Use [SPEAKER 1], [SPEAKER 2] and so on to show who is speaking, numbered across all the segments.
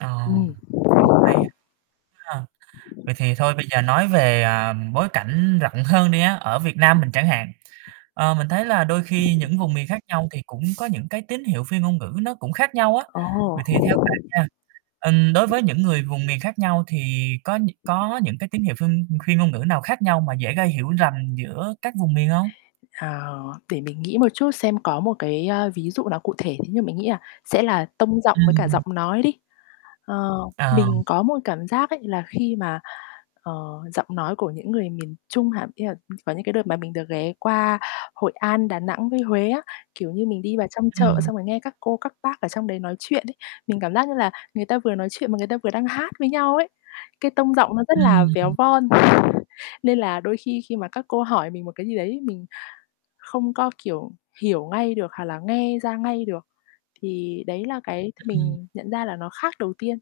[SPEAKER 1] Ờ,
[SPEAKER 2] Ừm.
[SPEAKER 1] cũng hay á ha. Vậy thì thôi bây giờ nói về, à, bối cảnh rộng hơn đi á, ở Việt Nam mình chẳng hạn, ờ, mình thấy là đôi khi những vùng miền khác nhau thì cũng có những cái tín hiệu phi ngôn ngữ nó cũng khác nhau á.
[SPEAKER 2] Ồ.
[SPEAKER 1] Vậy thì theo bạn nha, ừm, đối với những người vùng miền khác nhau thì có nh có những cái tín hiệu phi phi ngôn ngữ nào khác nhau mà dễ gây hiểu rầm giữa các vùng miền hông?
[SPEAKER 2] Ờ, để mình nghĩ một chút xem có một cái, a, ví dụ nó cụ thể, thế nhưng mà mình nghĩ là sẽ là tông giọng, với cả
[SPEAKER 1] Ừm.
[SPEAKER 2] giọng nói đi. Ờ,
[SPEAKER 1] Ờ.
[SPEAKER 2] mình có một cảm giác ấy là khi mà, ờ, giọng nói của những người miền Trung hả, ý là có những cái đợt mà mình được ghé qua Hội An, Đà Nẵng, với Huế á, kiểu như, mình đi vào trong chợ
[SPEAKER 1] Ừm.
[SPEAKER 2] xong rồi nghe các cô, các bác ở trong đấy nói chuyện ấy mình cảm giác như là người ta vừa nói chuyện mà người ta vừa đang hát với nhau ấy, cái tông giọng nó rất là
[SPEAKER 1] Ừm.
[SPEAKER 2] véo von. Nên là đôi khi khi mà các cô hỏi mình một cái gì đấy mình không có, kiểu, hiểu ngay được, hoặc là nghe ra ngay được. Thì đấy là cái th
[SPEAKER 1] Ừm.
[SPEAKER 2] mình nhận ra là nó khác đầu tiên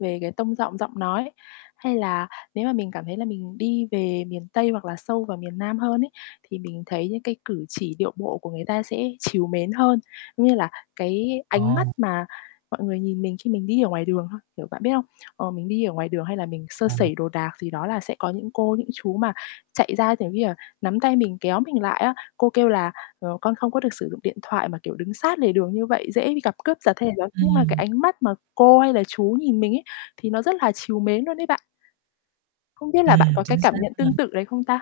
[SPEAKER 2] về cái tông giọng, giọng nói. Hay là nếu mà mình cảm thấy là mình đi về miền Tây, hoặc là sâu vào miền Nam hơn ấy thì mình thấy những cái cử chỉ, điệu bộ của người ta sẽ trìu mến hơn, giống như là cái ánh mắt
[SPEAKER 1] Ồ.
[SPEAKER 2] mà mọi người nhìn mình khi mình đi ở ngoài đường thôi, kiểu, bạn biết không? Ờ, mình đi ở ngoài đường, hay là mình sơ
[SPEAKER 1] Ừm.
[SPEAKER 2] sẩy đồ đạc gì đó là sẽ có những cô, những chú mà chạy ra, giống như là, nắm tay mình kéo mình lại á, cô kêu là, ờ, "Con không có được sử dụng điện thoại mà, kiểu, đứng sát lề đường như vậy, dễ bị gặp cướp giật hay gì đó." Nhưng mà cái
[SPEAKER 1] Ừm.
[SPEAKER 2] ánh mắt mà cô, hay là chú nhìn mình ấy thì nó rất là trìu mến luôn đấy bạn. Không biết là bạn
[SPEAKER 1] Ừm,
[SPEAKER 2] có cái
[SPEAKER 1] chính
[SPEAKER 2] cảm
[SPEAKER 1] xác
[SPEAKER 2] nhận tương
[SPEAKER 1] luôn.
[SPEAKER 2] tự đấy không ta?